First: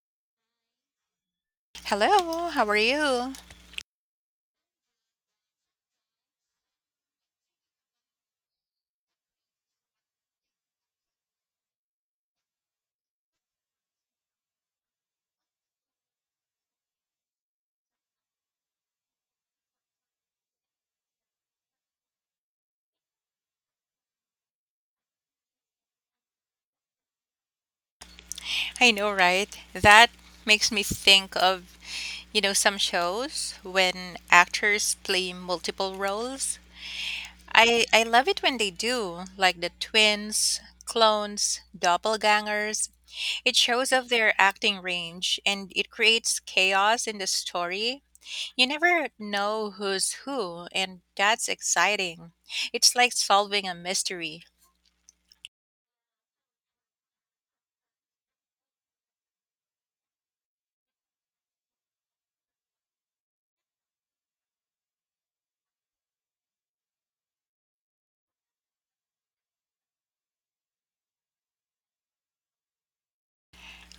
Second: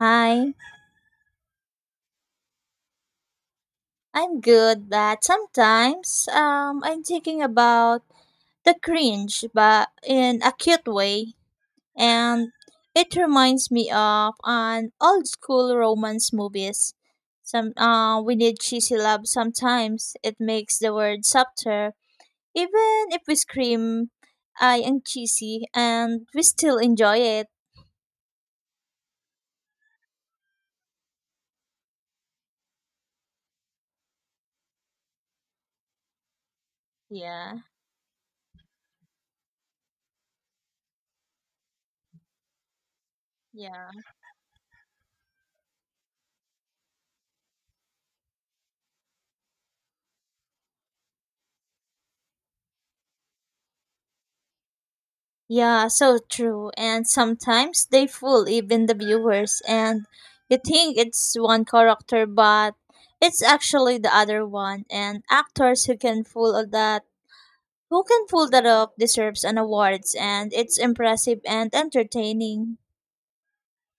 Hi, Hello, how are you? I'm good, but sometimes I'm thinking about the cringe, but in a cute way, and it reminds me of an old school romance movies. Some we need cheesy love sometimes. It makes the word softer, even if we scream, "I am cheesy," and we still enjoy it. I know, right? That makes me think of, you know, some shows when actors play multiple roles. Yeah. I love it when they do, like the twins, clones, doppelgangers. It shows Yeah. off their acting range and it creates chaos in the story. You never know who's who, and that's exciting. It's like solving a mystery. Yeah, so true. And sometimes they fool even the viewers, and you think it's one character, but it's actually the other one. And actors who can fool all that, who can fool that up, deserves an awards, and it's impressive and entertaining.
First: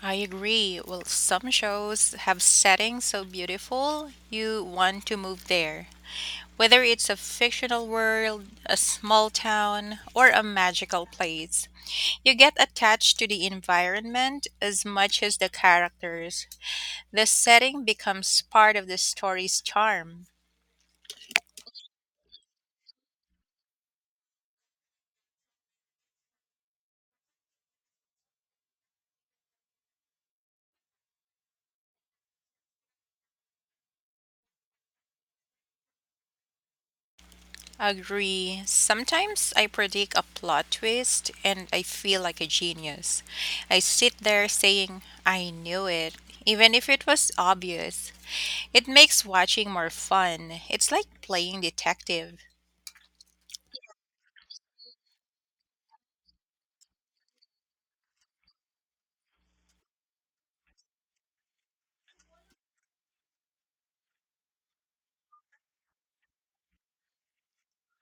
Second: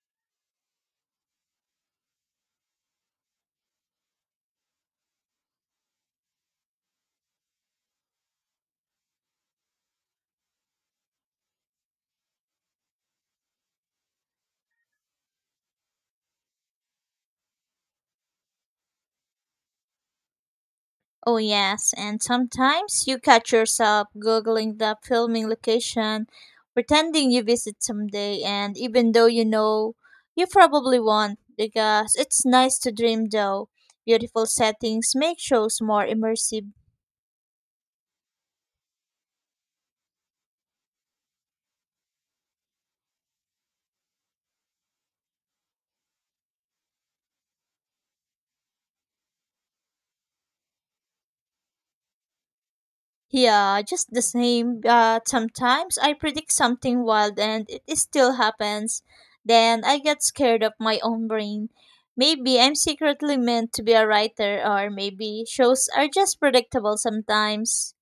I agree. Well, some shows have settings so beautiful you want to move there. Whether it's a fictional world, a small town, or a magical place, you get attached to the environment as much as the characters. The setting becomes part of the story's charm. Oh, yes, and sometimes you catch yourself Googling the filming location, pretending you visit someday, and even though you know you probably won't, because it's nice to dream though. Beautiful settings make shows more immersive. Agree. Sometimes I predict a plot twist and I feel like a genius. I sit there saying, I knew it, even if it was obvious. It makes watching more fun. It's like playing detective. Yeah, just the same. Sometimes I predict something wild and it still happens. Then I get scared of my own brain. Maybe I'm secretly meant to be a writer, or maybe shows are just predictable sometimes.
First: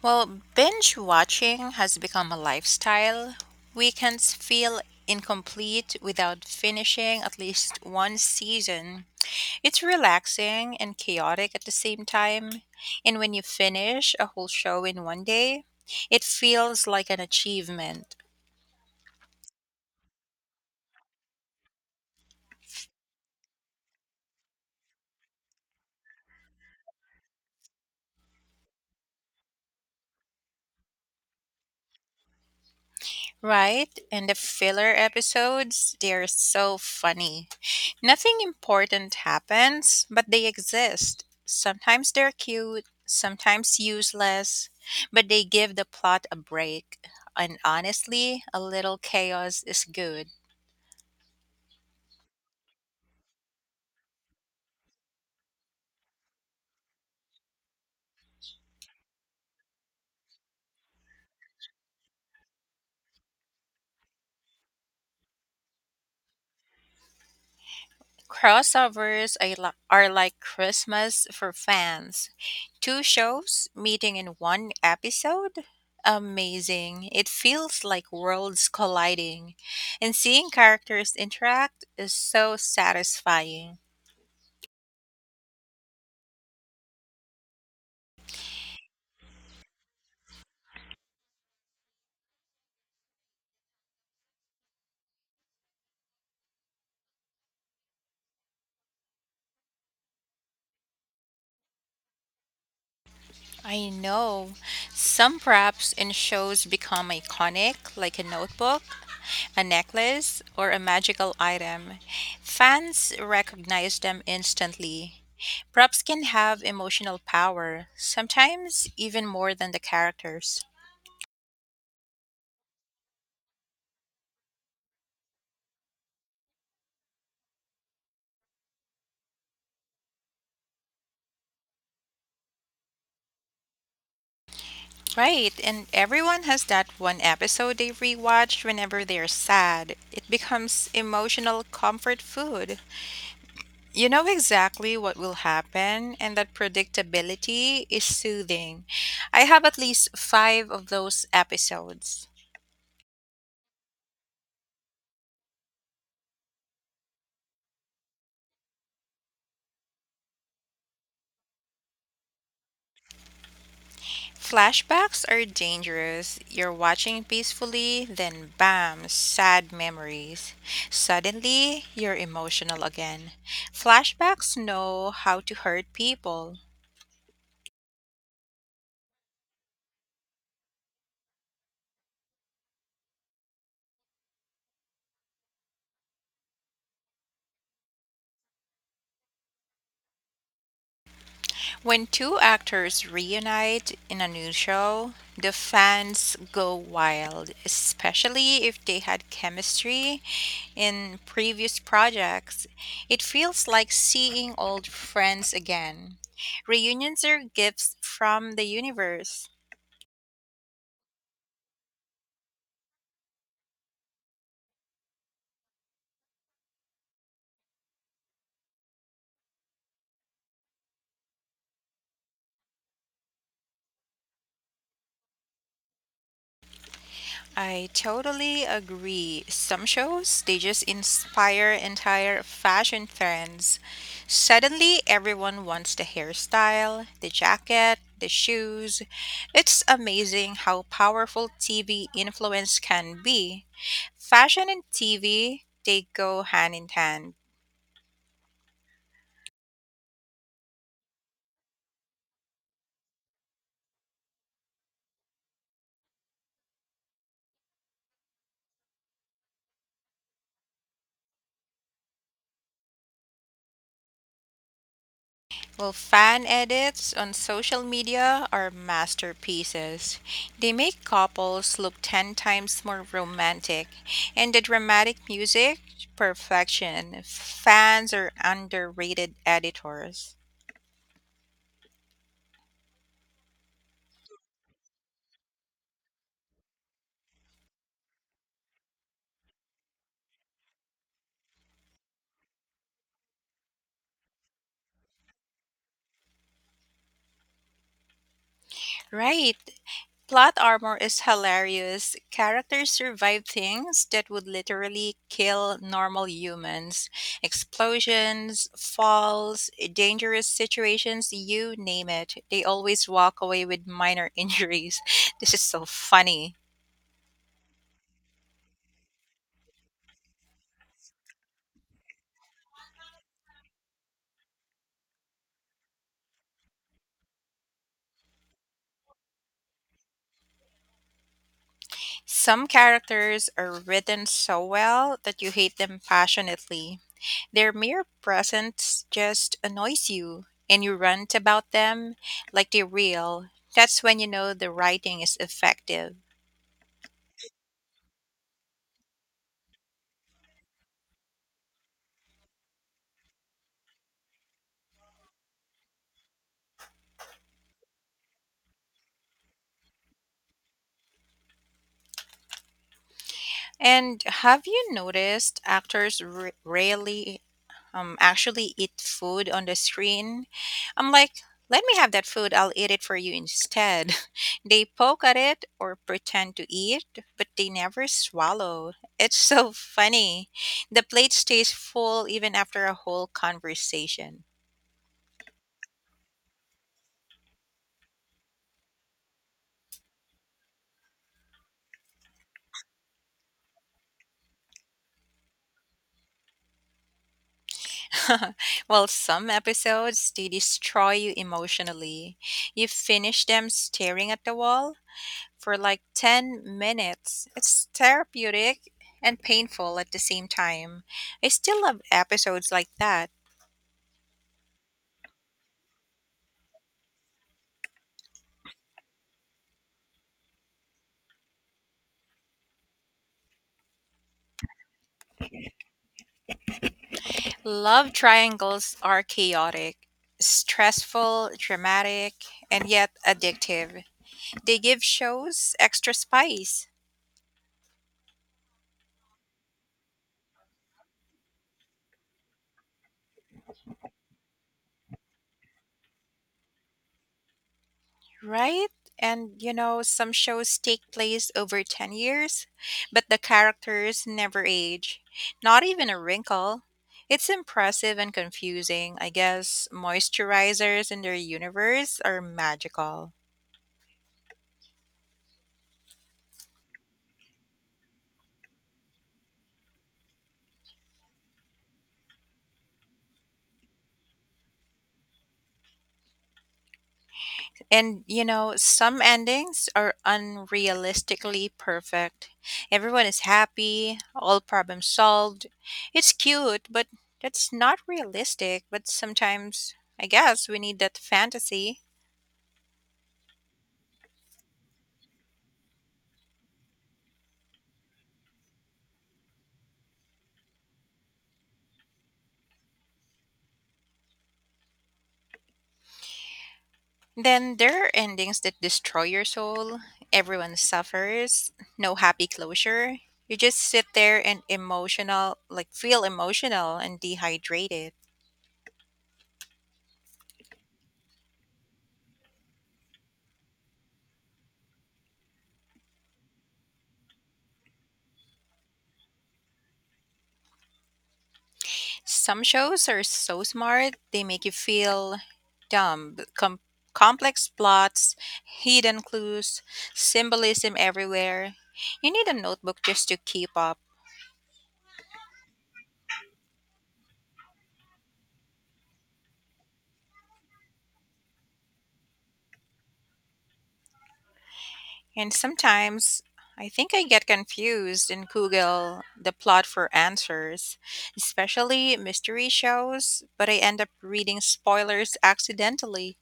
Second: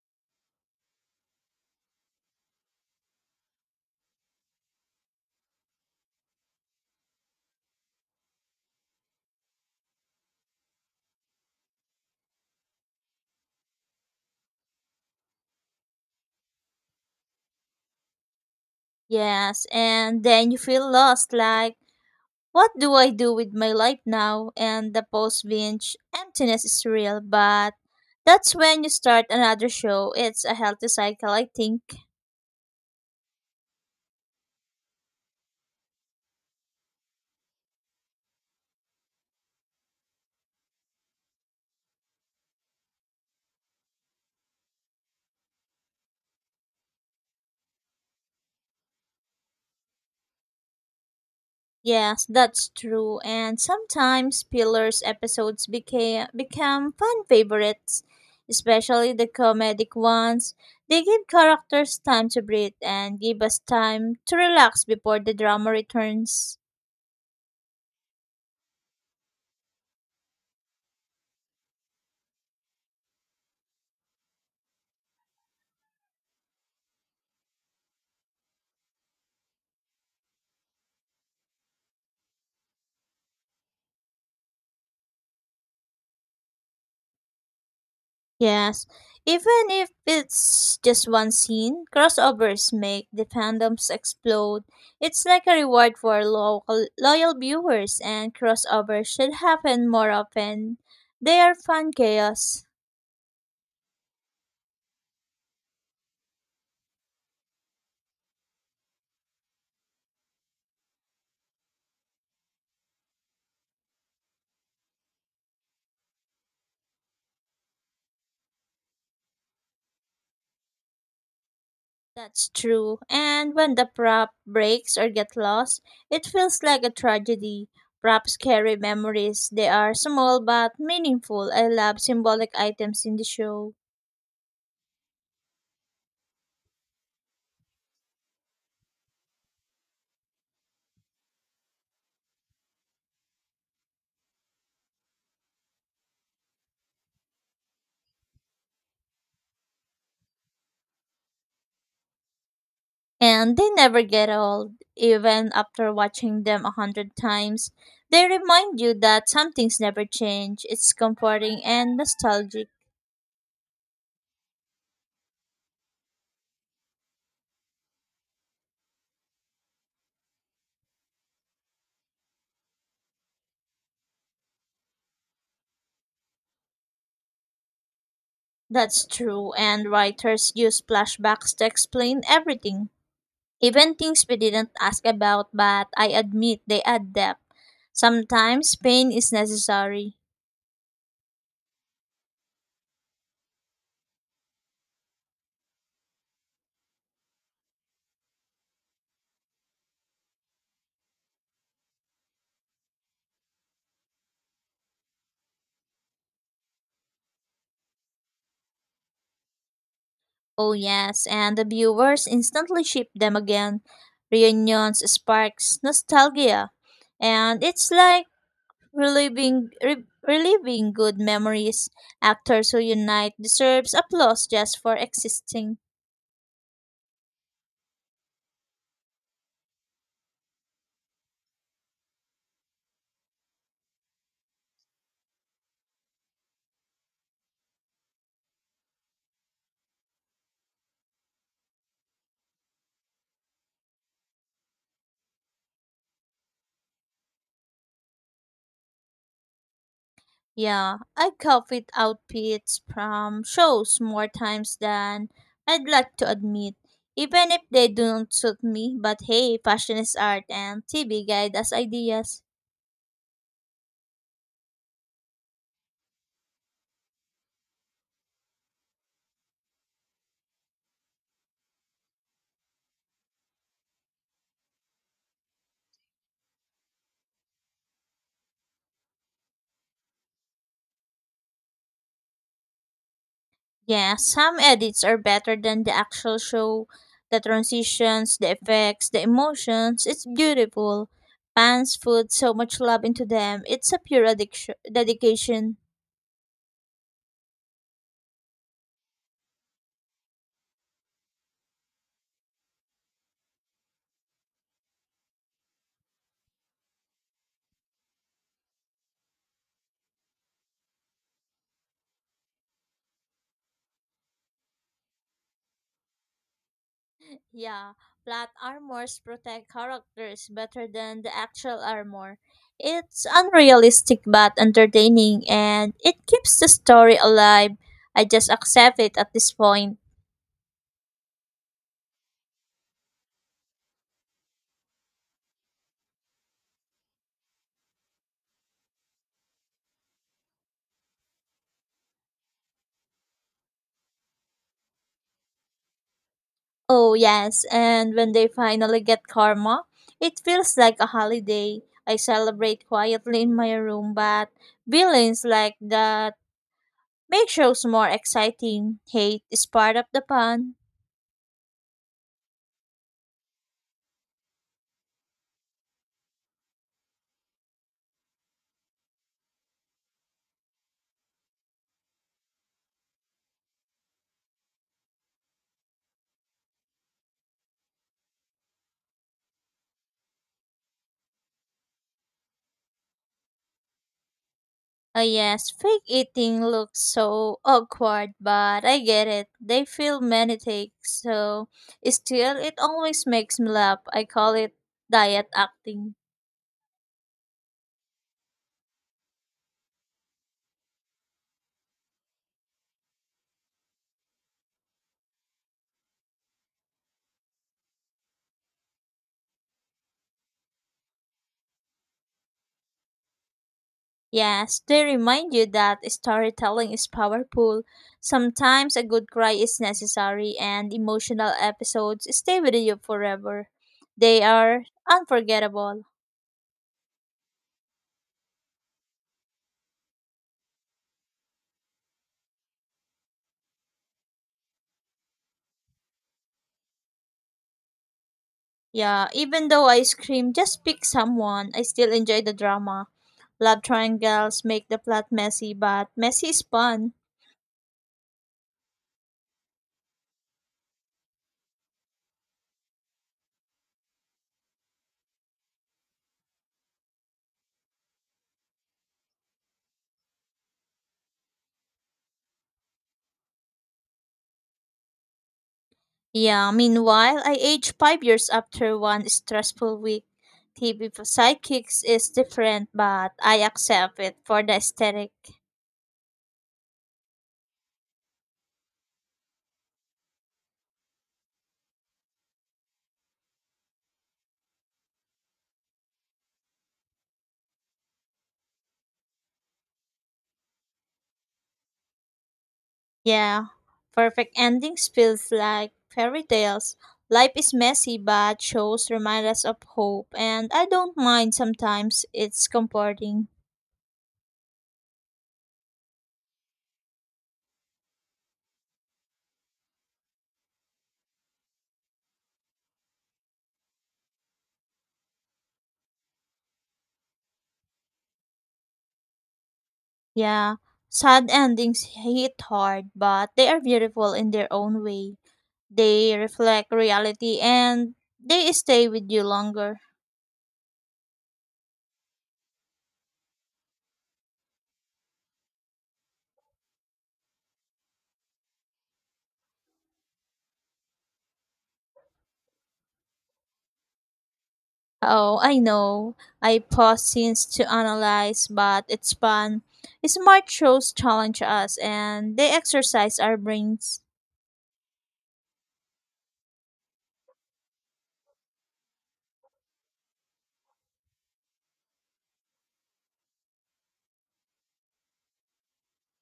Well, binge watching has become a lifestyle. Weekends feel incomplete without finishing at least one season. It's relaxing and chaotic at the same time. And when you finish a whole show in one day, it feels like an achievement, Yes, and then you feel lost like, what do I do with my life now? And the post binge emptiness is real, but that's when you start another show. It's a healthy cycle, I think. right? And the filler episodes, they're so funny. Nothing important happens, but they exist. Sometimes they're cute, sometimes useless, but they give the plot a break. And honestly, a little chaos is good. Yes, that's true. And sometimes Pillar's episodes became become fan favorites, especially the comedic ones. They give characters time to breathe and give us time to relax before the drama returns. Crossovers are like Christmas for fans. Two shows meeting in one episode? Amazing. It feels like worlds colliding. And seeing characters interact is so satisfying. Yes, even if it's just one scene, crossovers make the fandoms explode. It's like a reward for local, loyal viewers, and crossovers should happen more often. They are fun chaos. I know. Some props in shows become iconic, like a notebook, a necklace, or a magical item. Fans recognize them instantly. Props can have emotional power, sometimes even more than the characters. That's true. And when the prop breaks or get lost, it feels like a tragedy. Props carry memories. They are small but meaningful. I love symbolic items in the show. Right, and everyone has that one episode they rewatch whenever they're sad. It becomes emotional comfort food. You know exactly what will happen, and that predictability is soothing. I have at least five of those episodes. And they never get old, even after watching them a hundred times. They remind you that some things never change. It's comforting and nostalgic. Flashbacks are dangerous. You're watching peacefully, then bam, sad memories. Suddenly, you're emotional again. Flashbacks know how to hurt people. That's true, and writers use flashbacks to explain everything. Even things we didn't ask about, but I admit they add depth. Sometimes pain is necessary. When two actors reunite in a new show, the fans go wild, especially if they had chemistry in previous projects. It feels like seeing old friends again. Reunions are gifts from the universe. Oh, yes, and the viewers instantly ship them again. Reunions sparks nostalgia, and it's like reliving good memories. Actors who unite deserves applause just for existing. I totally agree. Some shows, they just inspire entire fashion trends. Suddenly, everyone wants the hairstyle, the jacket, the shoes. It's amazing how powerful TV influence can be. Fashion and TV, they go hand in hand. Yeah, I copied outfits from shows more times than I'd like to admit, even if they don't suit me. But hey, fashion is art, and TV guide us ideas. Well, fan edits on social media are masterpieces. They make couples look 10 times more romantic, and the dramatic music, perfection. Fans are underrated editors. Yeah, some edits are better than the actual show. The transitions, the effects, the emotions, it's beautiful. Fans put so much love into them. It's a pure dedication. Right. Plot armor is hilarious. Characters survive things that would literally kill normal humans, explosions, falls, dangerous situations, you name it. They always walk away with minor injuries. This is so funny. Yeah, plot armors protect characters better than the actual armor. It's unrealistic but entertaining and it keeps the story alive. I just accept it at this point. Some characters are written so well that you hate them passionately. Their mere presence just annoys you and you rant about them like they're real. That's when you know the writing is effective. Oh, yes, and when they finally get karma, it feels like a holiday. I celebrate quietly in my room, but villains like that make shows more exciting. Hate is part of the fun. And have you noticed actors rarely actually eat food on the screen? I'm like, let me have that food, I'll eat it for you instead. They poke at it or pretend to eat, but they never swallow. It's so funny. The plate stays full even after a whole conversation. Oh yes, fake eating looks so awkward, but I get it. They feel many takes, so still it always makes me laugh. I call it diet acting. Well, some episodes they destroy you emotionally. You finish them staring at the wall for like 10 minutes. It's therapeutic and painful at the same time. I still love episodes like that. Yes, they remind you that storytelling is powerful. Sometimes a good cry is necessary and emotional episodes stay with you forever. They are unforgettable. Love triangles are chaotic, stressful, dramatic, and yet addictive. They give shows extra spice. Yeah, even though I scream, just pick someone, I still enjoy the drama. Love triangles make the plot messy, but messy is fun. Right? And you know, some shows take place over 10 years, but the characters never age. Not even a wrinkle. It's impressive and confusing. I guess moisturizers in their universe are magical. Yeah, meanwhile, I aged 5 years after one stressful week. TV for sidekicks is different, but I accept it for the aesthetic. And you know, some endings are unrealistically perfect. Everyone is happy, all problems solved. It's cute, but that's not realistic. But sometimes, I guess, we need that fantasy. Yeah, perfect endings feels like fairy tales. Life is messy, but shows remind us of hope, and I don't mind sometimes. It's comforting. Then there are endings that destroy your soul. Everyone suffers. No happy closure. You just sit there and emotional, like feel emotional and dehydrated. Yeah, sad endings hit hard, but they are beautiful in their own way. They reflect reality and they stay with you longer. Some shows are so smart, they make you feel dumb. Complex plots, hidden clues, symbolism everywhere. You need a notebook just to keep up. Oh, I know. I pause scenes to analyze, but it's fun. Smart shows challenge us and they exercise our brains. And sometimes I think I get confused in Google the plot for answers, especially mystery shows, but I end up reading spoilers accidentally.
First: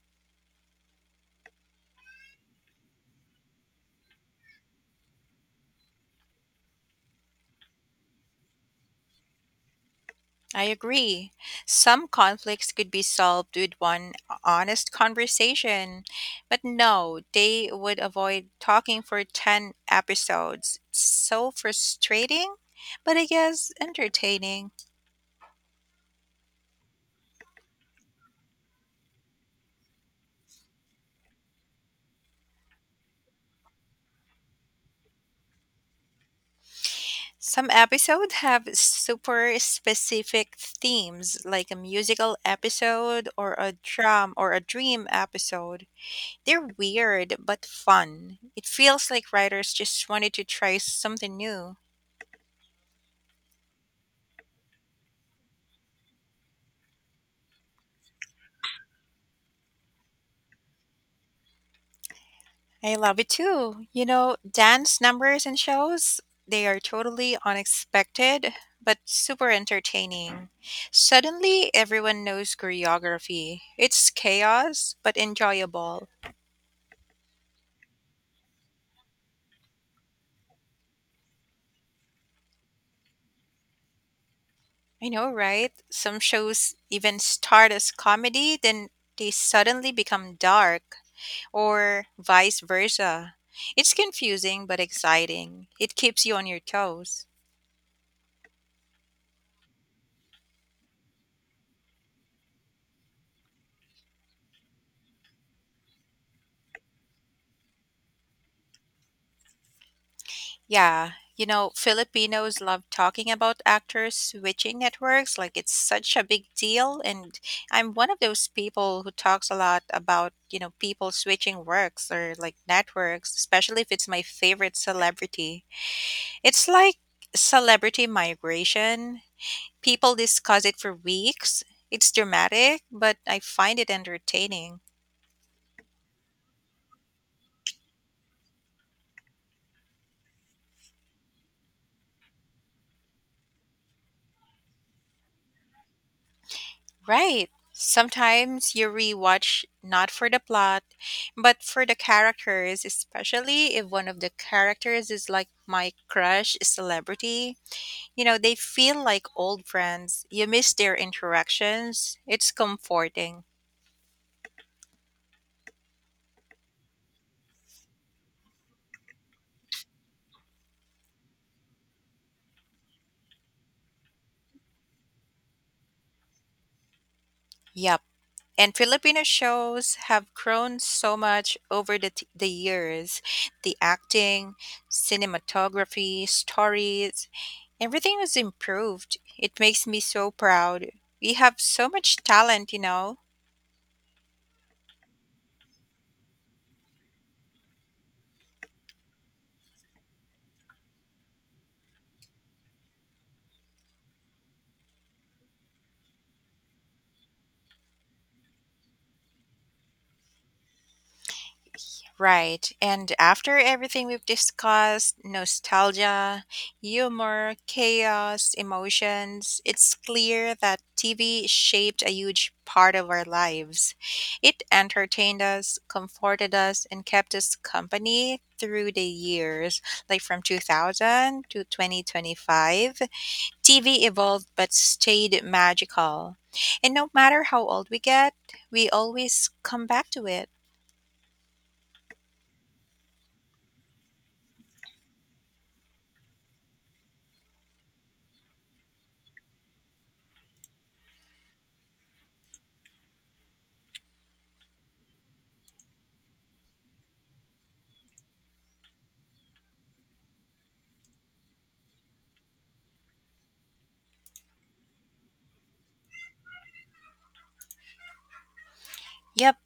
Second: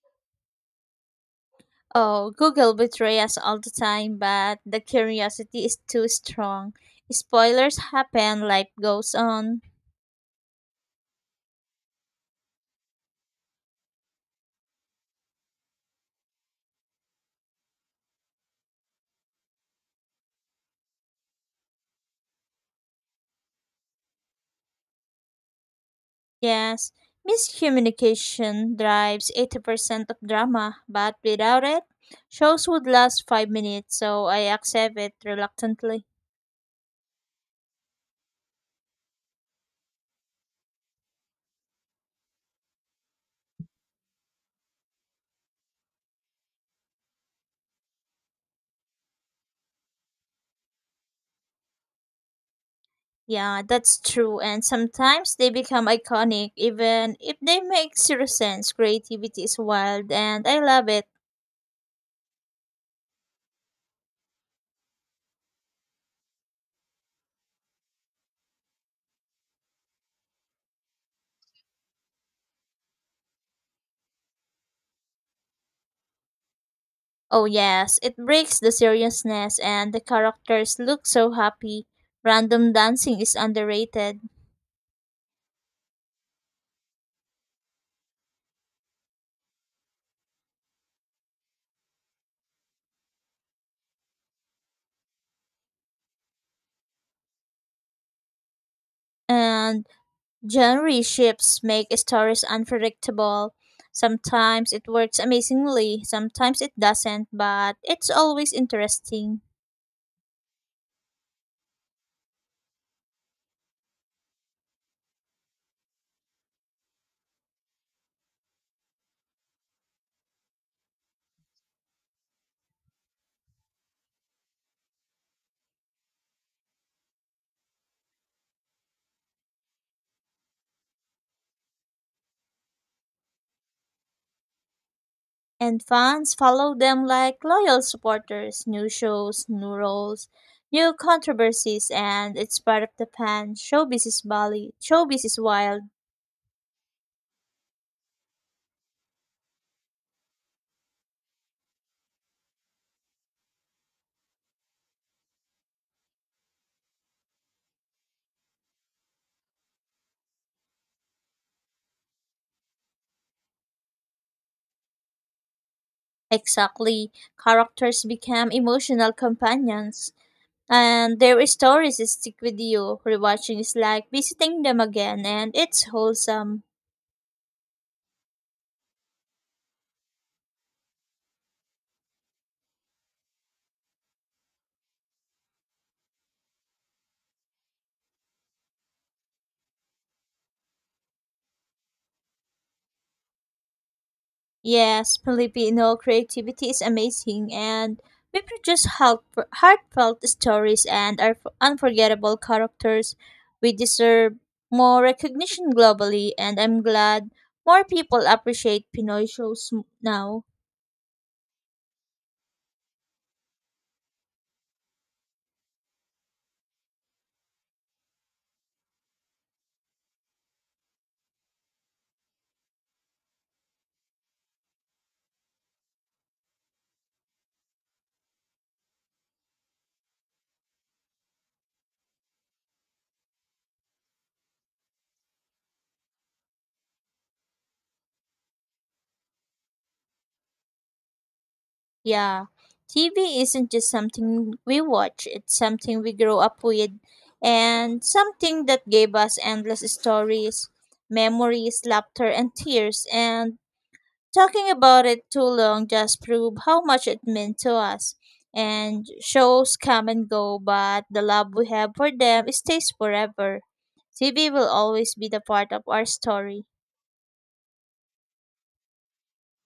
Oh, Google betray us all the time, but the curiosity is too strong. Spoilers happen, life goes on. I agree. Some conflicts could be solved with one honest conversation, but no, they would avoid talking for 10 episodes. It's so frustrating, but I guess entertaining. Yes, miscommunication drives 80% of drama, but without it, shows would last 5 minutes, so I accept it reluctantly. Some episodes have super specific themes, like a musical episode or a drum or a dream episode. They're weird but fun. It feels like writers just wanted to try something new. Yeah, that's true, and sometimes they become iconic even if they make zero sense. Creativity is wild, and I love it. I love it too. You know, dance numbers and shows, they are totally unexpected but super entertaining. Suddenly, everyone knows choreography. It's chaos but enjoyable. Oh, yes, it breaks the seriousness, and the characters look so happy. Random dancing is underrated. I know, right? Some shows even start as comedy, then they suddenly become dark, or vice versa. It's confusing but exciting. It keeps you on your toes. And genre shifts make stories unpredictable. Sometimes it works amazingly, sometimes it doesn't, but it's always interesting. Yeah, you know, Filipinos love talking about actors switching networks like it's such a big deal. And I'm one of those people who talks a lot about, you know, people switching works or like networks, especially if it's my favorite celebrity. It's like celebrity migration. People discuss it for weeks. It's dramatic, but I find it entertaining. And fans follow them like loyal supporters. New shows, new roles, new controversies, and it's part of the fan. Showbiz is Bali. Showbiz is wild. Right. Sometimes you rewatch not for the plot, but for the characters, especially if one of the characters is like my crush celebrity. You know, they feel like old friends. You miss their interactions. It's comforting. Exactly. Characters become emotional companions. And their stories stick with you. Rewatching is like visiting them again, and it's wholesome. Yep. And Filipino shows have grown so much over the years. The acting, cinematography, stories, everything was improved. It makes me so proud. We have so much talent, you know. Yes, Filipino creativity is amazing, and we produce heartfelt stories and our unforgettable characters. We deserve more recognition globally, and I'm glad more people appreciate Pinoy shows now. Right. And after everything we've discussed, nostalgia, humor, chaos, emotions, it's clear that TV shaped a huge part of our lives. It entertained us, comforted us, and kept us company through the years, like from 2000 to 2025. TV evolved but stayed magical. And no matter how old we get, we always come back to it. Yeah, TV isn't just something we watch, it's something we grow up with, and something that gave us endless stories, memories, laughter, and tears, and talking about it too long just proved how much it meant to us. And shows come and go, but the love we have for them stays forever. TV will always be the part of our story. Yep.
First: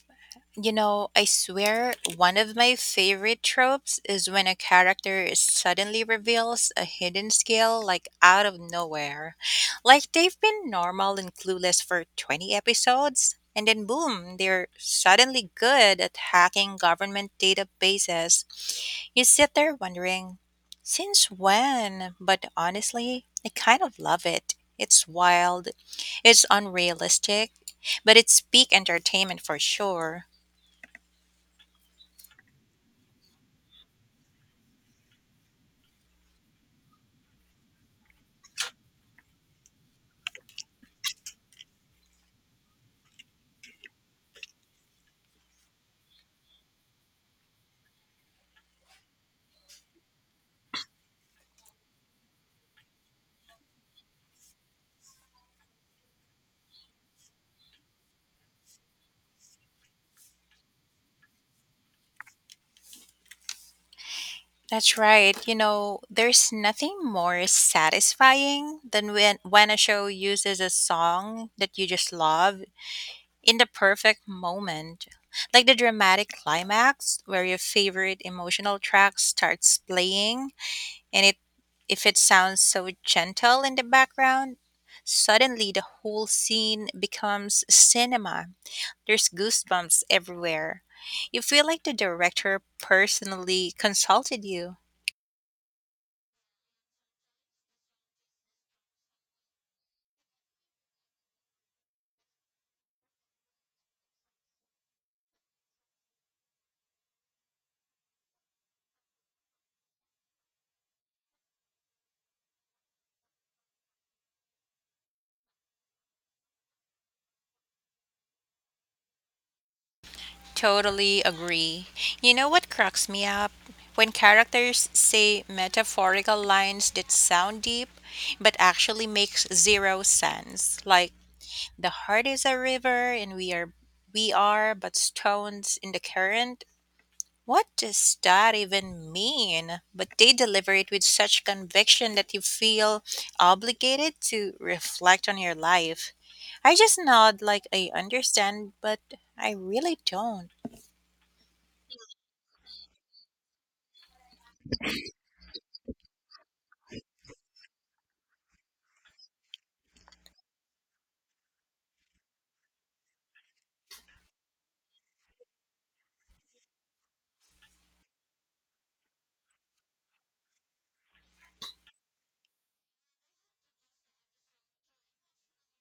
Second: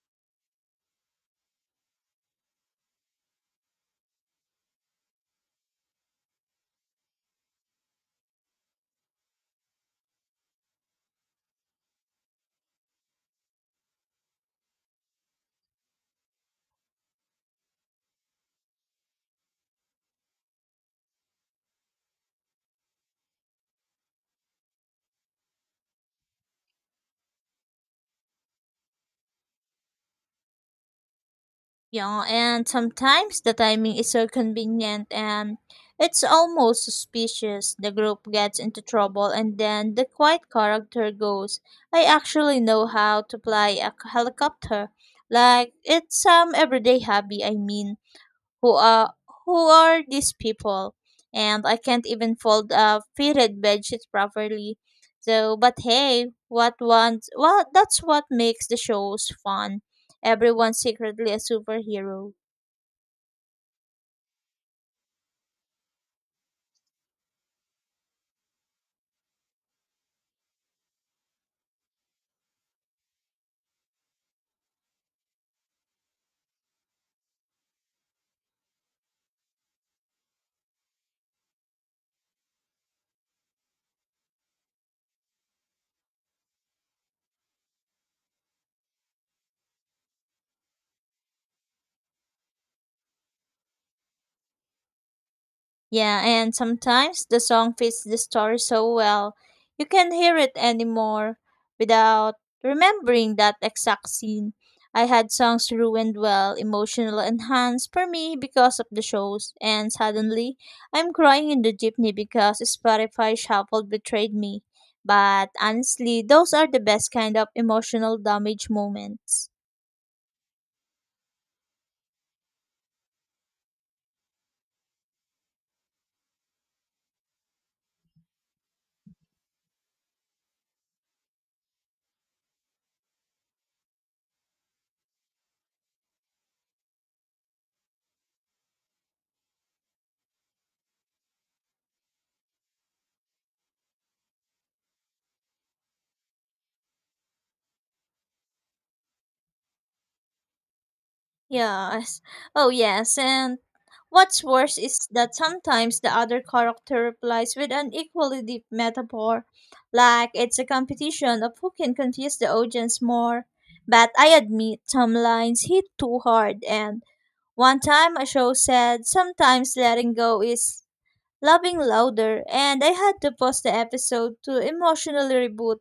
You know, I swear one of my favorite tropes is when a character is suddenly reveals a hidden skill like out of nowhere. Like they've been normal and clueless for 20 episodes, and then boom, they're suddenly good at hacking government databases. You sit there wondering, since when? But honestly, I kind of love it. It's wild, it's unrealistic, but it's peak entertainment for sure. Yeah, and sometimes the timing is so convenient and it's almost suspicious. The group gets into trouble and then the quiet character goes, I actually know how to fly a helicopter. Like, it's some everyday hobby, I mean. who are who are these people, and I can't even fold a fitted bedsheet properly, so but hey, what once, well, that's what makes the shows fun. Everyone's secretly a superhero. That's right. You know, there's nothing more satisfying than when a show uses a song that you just love in the perfect moment. Like the dramatic climax where your favorite emotional track starts playing and it if it sounds so gentle in the background, suddenly the whole scene becomes cinema. There's goosebumps everywhere. You feel like the director personally consulted you. Yeah, and sometimes the song fits the story so well, you can not hear it anymore without remembering that exact scene. I had songs emotional enhanced for me because of the shows, and suddenly I'm crying in the jeepney because Spotify Shuffle betrayed me. But honestly, those are the best kind of emotional damage moments. Totally agree. You know what cracks me up? When characters say metaphorical lines that sound deep but actually makes zero sense. Like the heart is a river and we are but stones in the current. What does that even mean? But they deliver it with such conviction that you feel obligated to reflect on your life. I just nod like I understand, but I really don't. Yes. Oh, yes. And what's worse is that sometimes the other character replies with an equally deep metaphor, like it's a competition of who can confuse the audience more. But I admit some lines hit too hard, and one time a show said sometimes letting go is loving louder, and I had to pause the episode to emotionally reboot.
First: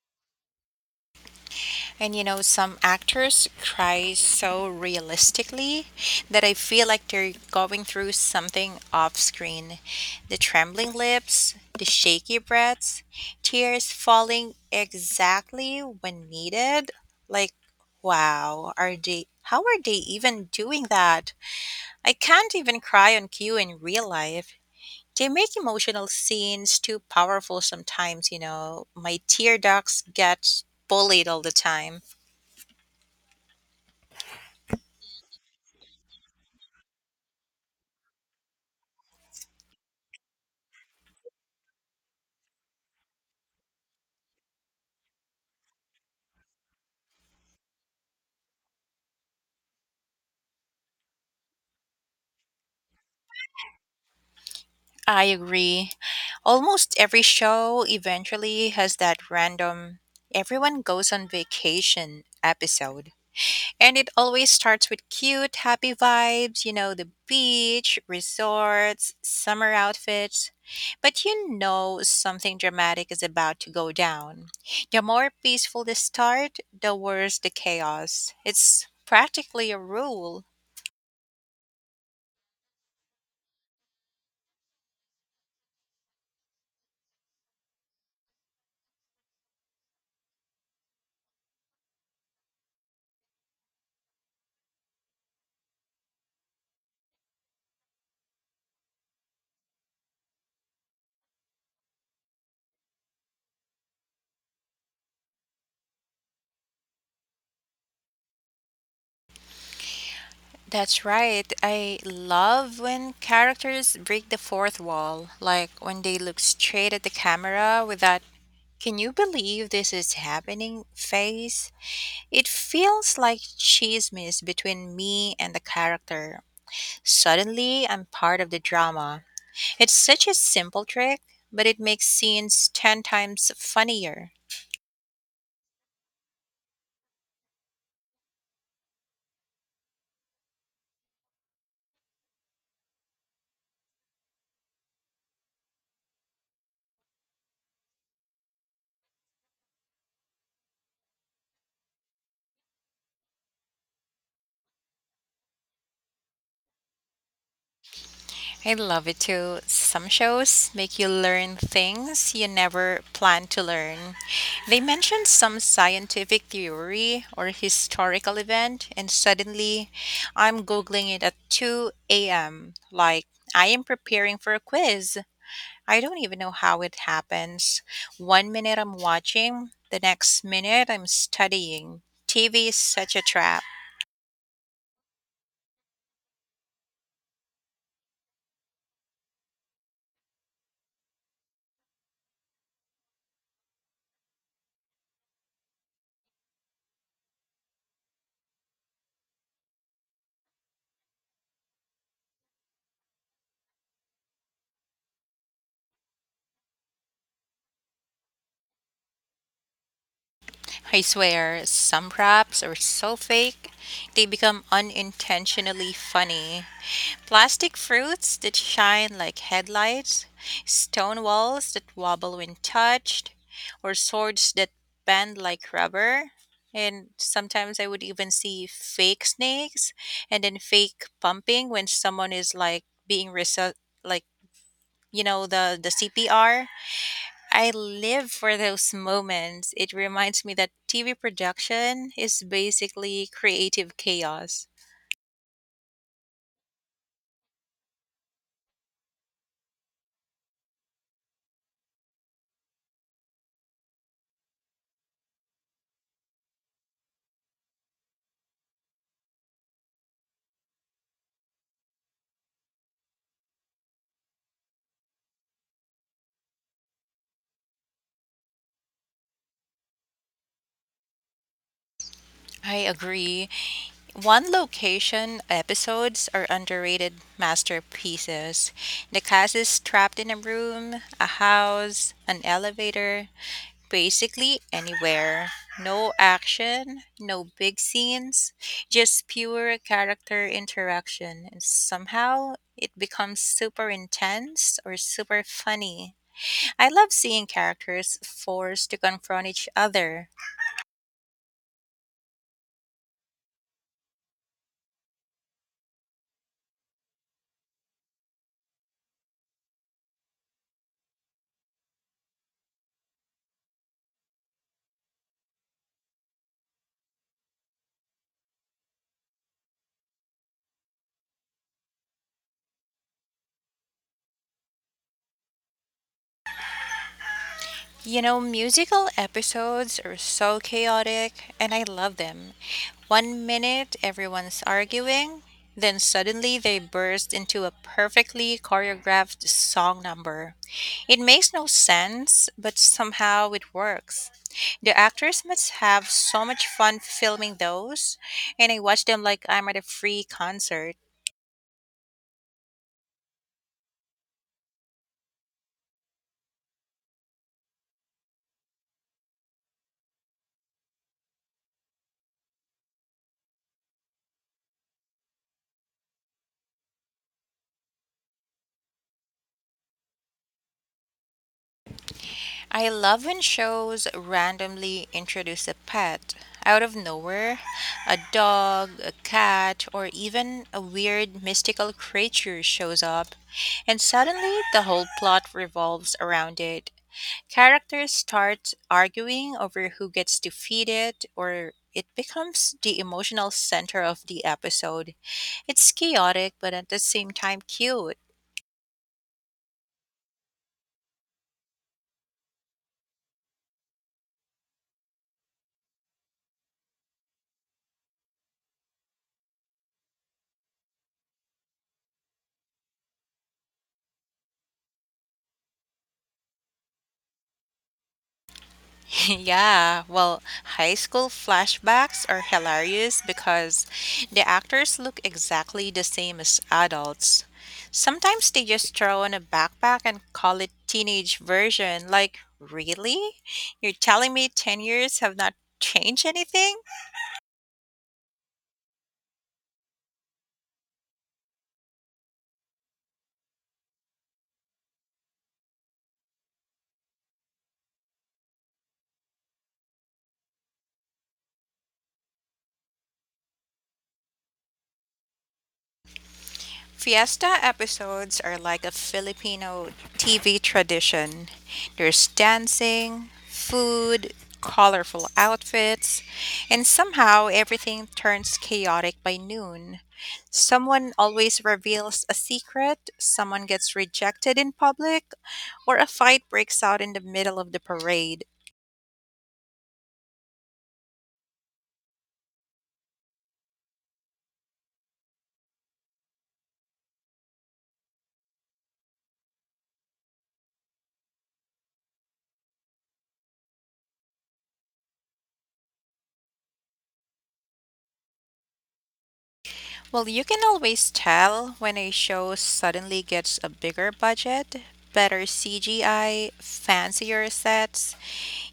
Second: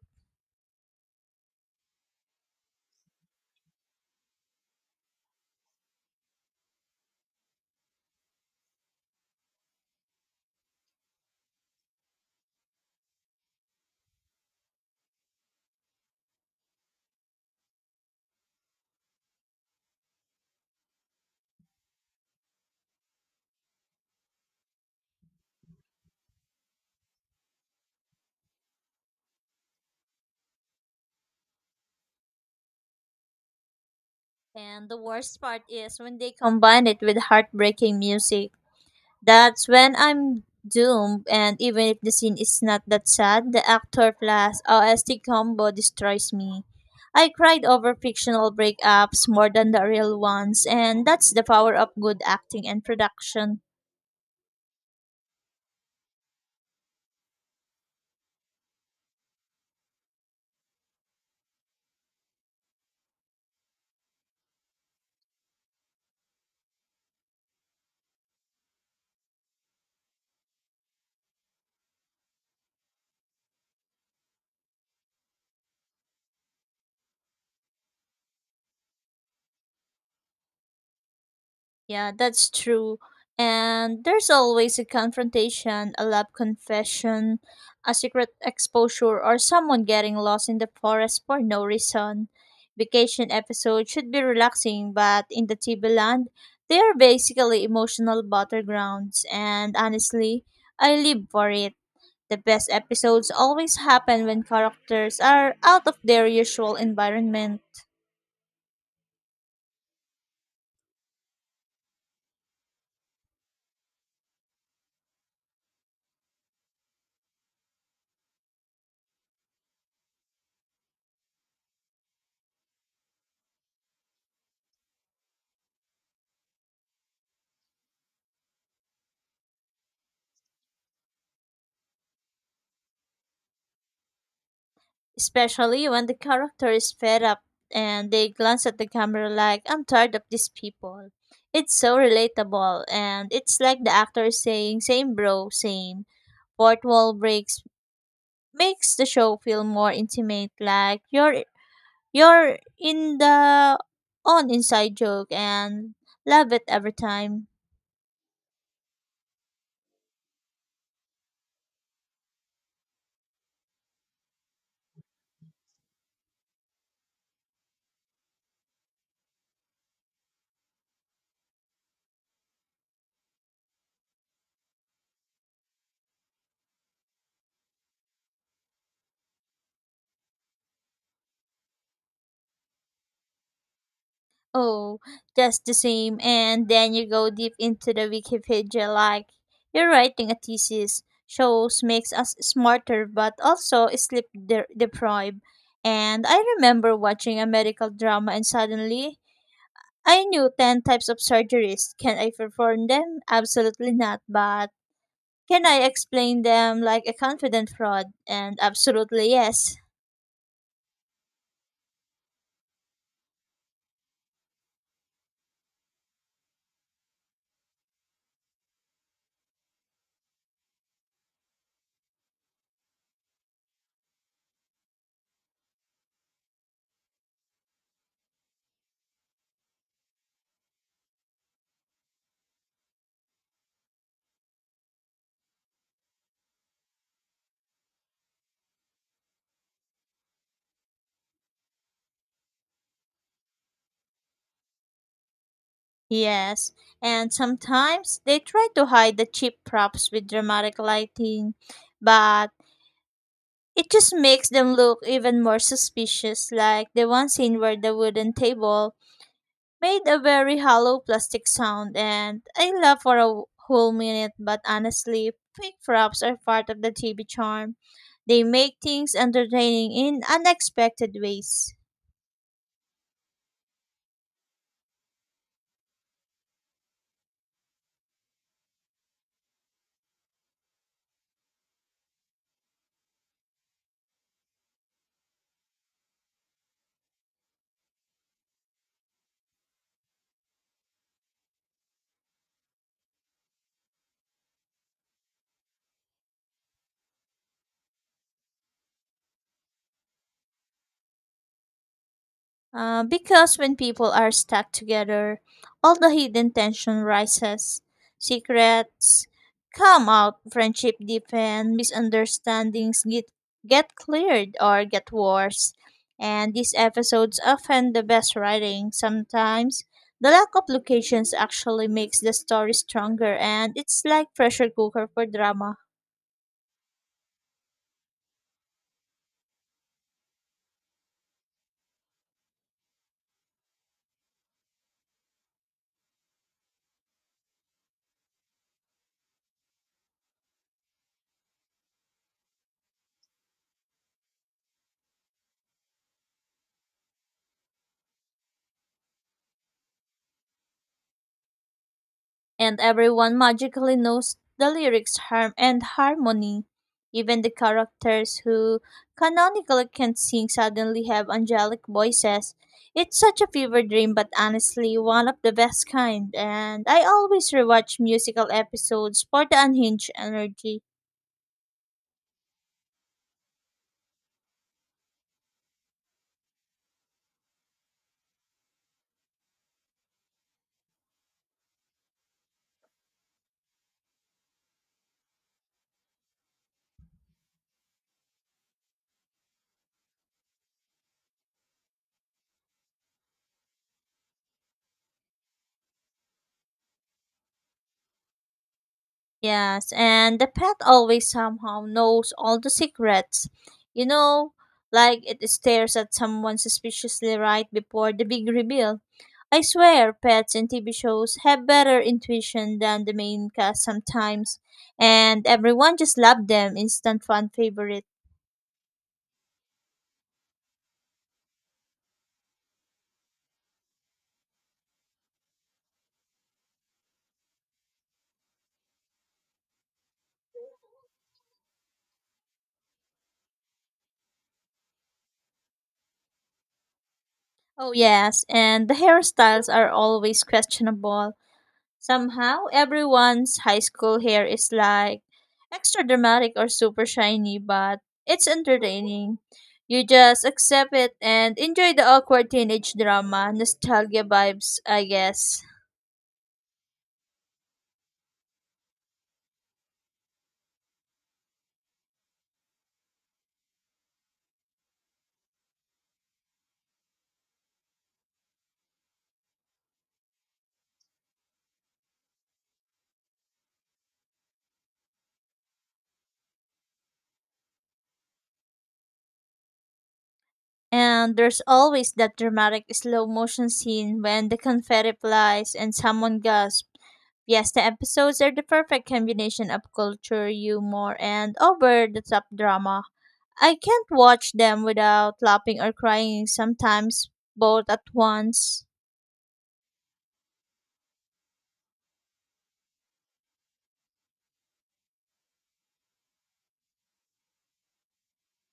And you know, some actors cry so realistically that I feel like they're going through something off screen. The trembling lips, the shaky breaths, tears falling exactly when needed. Like, wow, are they how are they even doing that? I can't even cry on cue in real life. They make emotional scenes too powerful sometimes, you know. My tear ducts get bullied all the time. And the worst part is when they combine it with heartbreaking music. That's when I'm doomed, and even if the scene is not that sad, the actor plus OST combo destroys me. I cried over fictional breakups more than the real ones, and that's the power of good acting and production. I agree. Almost every show eventually has that random everyone goes on vacation episode. And it always starts with cute, happy vibes, you know, the beach, resorts, summer outfits. But you know something dramatic is about to go down. The more peaceful the start, the worse the chaos. It's practically a rule. Yeah, that's true. And there's always a confrontation, a lab confession, a secret exposure, or someone getting lost in the forest for no reason. Vacation episodes should be relaxing, but in the Tibuland, they are basically emotional battlegrounds, and honestly, I live for it. The best episodes always happen when characters are out of their usual environment. That's right. I love when characters break the fourth wall, like when they look straight at the camera with that, can you believe this is happening face? It feels like chismis between me and the character. Suddenly, I'm part of the drama. It's such a simple trick, but it makes scenes 10 times funnier. Especially when the character is fed up and they glance at the camera like, I'm tired of these people. It's so relatable, and it's like the actor is saying, same bro, same. Fourth wall breaks makes the show feel more intimate, like you're in the on inside joke and love it every time. I love it too. Some shows make you learn things you never planned to learn. They mention some scientific theory or historical event, and suddenly I'm Googling it at 2 a.m. Like I am preparing for a quiz. I don't even know how it happens. One minute I'm watching, the next minute I'm studying. TV is such a trap. Oh, that's the same. And then you go deep into the Wikipedia like you're writing a thesis. Shows makes us smarter but also deprived. And I remember watching a medical drama and suddenly I knew 10 types of surgeries. Can I perform them? Absolutely not. But can I explain them like a confident fraud? And absolutely yes. I swear, some wraps are so fake, they become unintentionally funny. Plastic fruits that shine like headlights, stone walls that wobble when touched, or swords that bend like rubber. And sometimes I would even see fake snakes and then fake pumping when someone is like being like the CPR. I live for those moments. It reminds me that TV production is basically creative chaos. Yes, and sometimes they try to hide the cheap props with dramatic lighting, but it just makes them look even more suspicious, like the one scene where the wooden table made a very hollow plastic sound, and I laughed for a whole minute, but honestly, fake props are part of the TV charm. They make things entertaining in unexpected ways. I agree. One location episodes are underrated masterpieces. The cast is trapped in a room, a house, an elevator, basically anywhere. No action, no big scenes, just pure character interaction. And somehow it becomes super intense or super funny. I love seeing characters forced to confront each other. Because when people are stuck together, all the hidden tension rises. Secrets come out, friendship deepen, get cleared or get worse. And these episodes often the best writing. Sometimes the lack of locations actually makes the story stronger and it's like pressure cooker for drama. You know, musical episodes are so chaotic, and I love them. One minute everyone's arguing, then suddenly they burst into a perfectly choreographed song number. It makes no sense, but somehow it works. The actors must have so much fun filming those, and I watch them like I'm at a free concert. And everyone magically knows the lyrics harm and harmony. Even the characters who canonically can't sing suddenly have angelic voices. It's such a fever dream, but honestly, one of the best kind. And I always rewatch musical episodes for the unhinged energy. I love when shows randomly introduce a pet out of nowhere, a dog, a cat, or even a weird mystical creature shows up, and suddenly the whole plot revolves around it. Characters start arguing over who gets to feed it, or it becomes the emotional center of the episode. It's chaotic, but at the same time, cute. Yes, and the pet always somehow knows all the secrets. You know, like it stares at someone suspiciously right before the big reveal. I swear, pets in TV shows have better intuition than the main cast sometimes, and everyone just loved them. Instant fan favorite. Yeah, well, high school flashbacks are hilarious because the actors look exactly the same as adults. Sometimes they just throw on a backpack and call it teenage version. Like, really? You're telling me 10 years have not changed anything? Oh, yes, and the hairstyles are always questionable. Somehow, everyone's high school hair is like extra dramatic or super shiny, but it's entertaining. You just accept it and enjoy the awkward teenage drama, nostalgia vibes, I guess. Fiesta episodes are like a Filipino TV tradition. There's dancing, food, colorful outfits, and somehow everything turns chaotic by noon. Someone always reveals a secret, someone gets rejected in public, or a fight breaks out in the middle of the parade. And there's always that dramatic slow motion scene when the confetti flies and someone gasps. Fiesta episodes are the perfect combination of culture, humor, and over the top drama. I can't watch them without laughing or crying sometimes, both at once. Well, you can always tell when a show suddenly gets a bigger budget, better CGI, fancier sets,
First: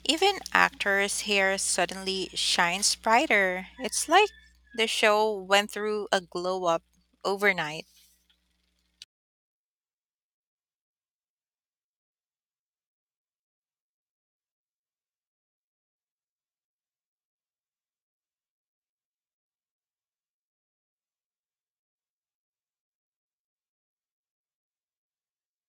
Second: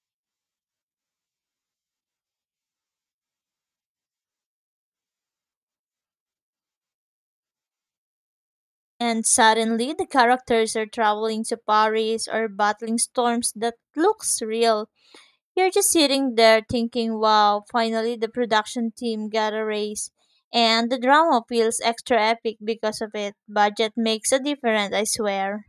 even actors' hair suddenly shines brighter. It's like the show went through a glow up overnight. And suddenly, the characters are traveling to Paris or battling storms that looks real. You're just sitting there thinking, wow, finally the production team got a raise. And the drama feels extra epic because of it. Budget makes a difference, I swear.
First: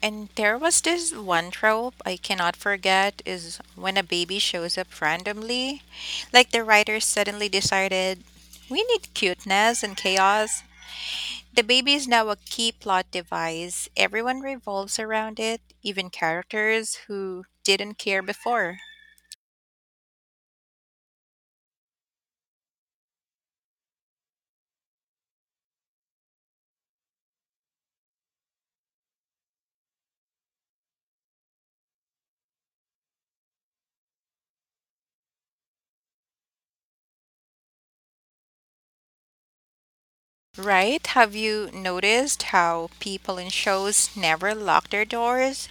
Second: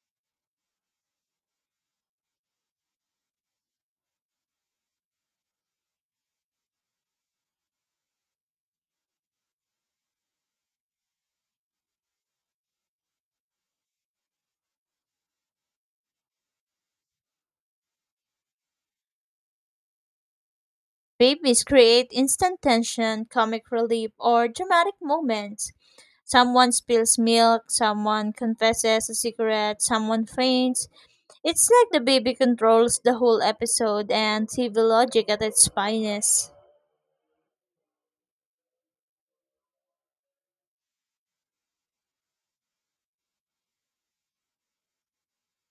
And there was this one trope I cannot forget is when a baby shows up randomly. Like the writers suddenly decided, we need cuteness and chaos, the baby is now a key plot device. Everyone revolves around it, even characters who didn't care before. Babies create instant tension, comic relief, or dramatic moments. Someone spills milk, someone confesses a secret, someone faints. It's like the baby controls the whole episode and TV logic at its finest. Right? Have you noticed how people in shows never lock their doors?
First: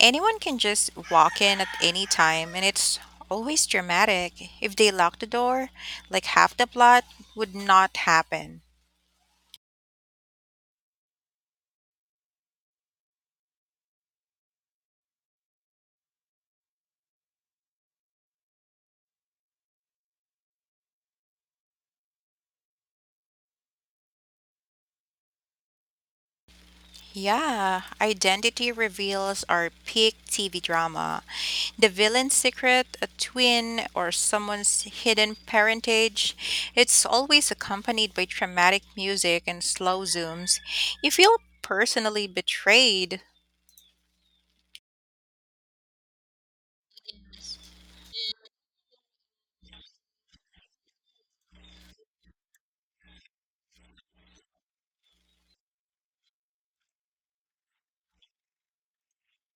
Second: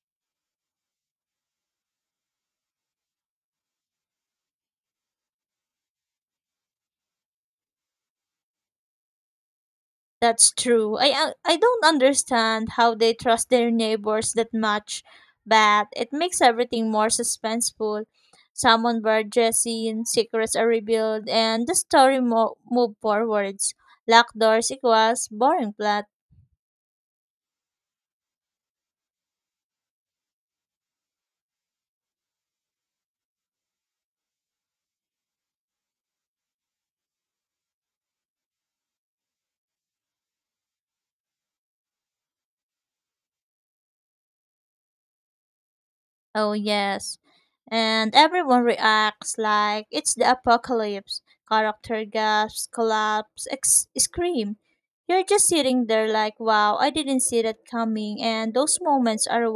Anyone can just walk in at any time, and it's always dramatic. If they lock the door, like half the plot would not happen. That's true. I don't understand how they trust their neighbors that much, but it makes everything more suspenseful. Someone were Jesse secrets are revealed, and the story move forwards. Locked doors equals boring plot. Yeah, Identity Reveals are peak TV drama. The villain's secret, a twin, or someone's hidden parentage, it's always accompanied by dramatic music and slow zooms. You feel personally betrayed, Oh yes, and everyone reacts like it's the apocalypse. Character gasps, collapse, scream. You're just sitting there like, wow, I didn't see that coming, and those moments are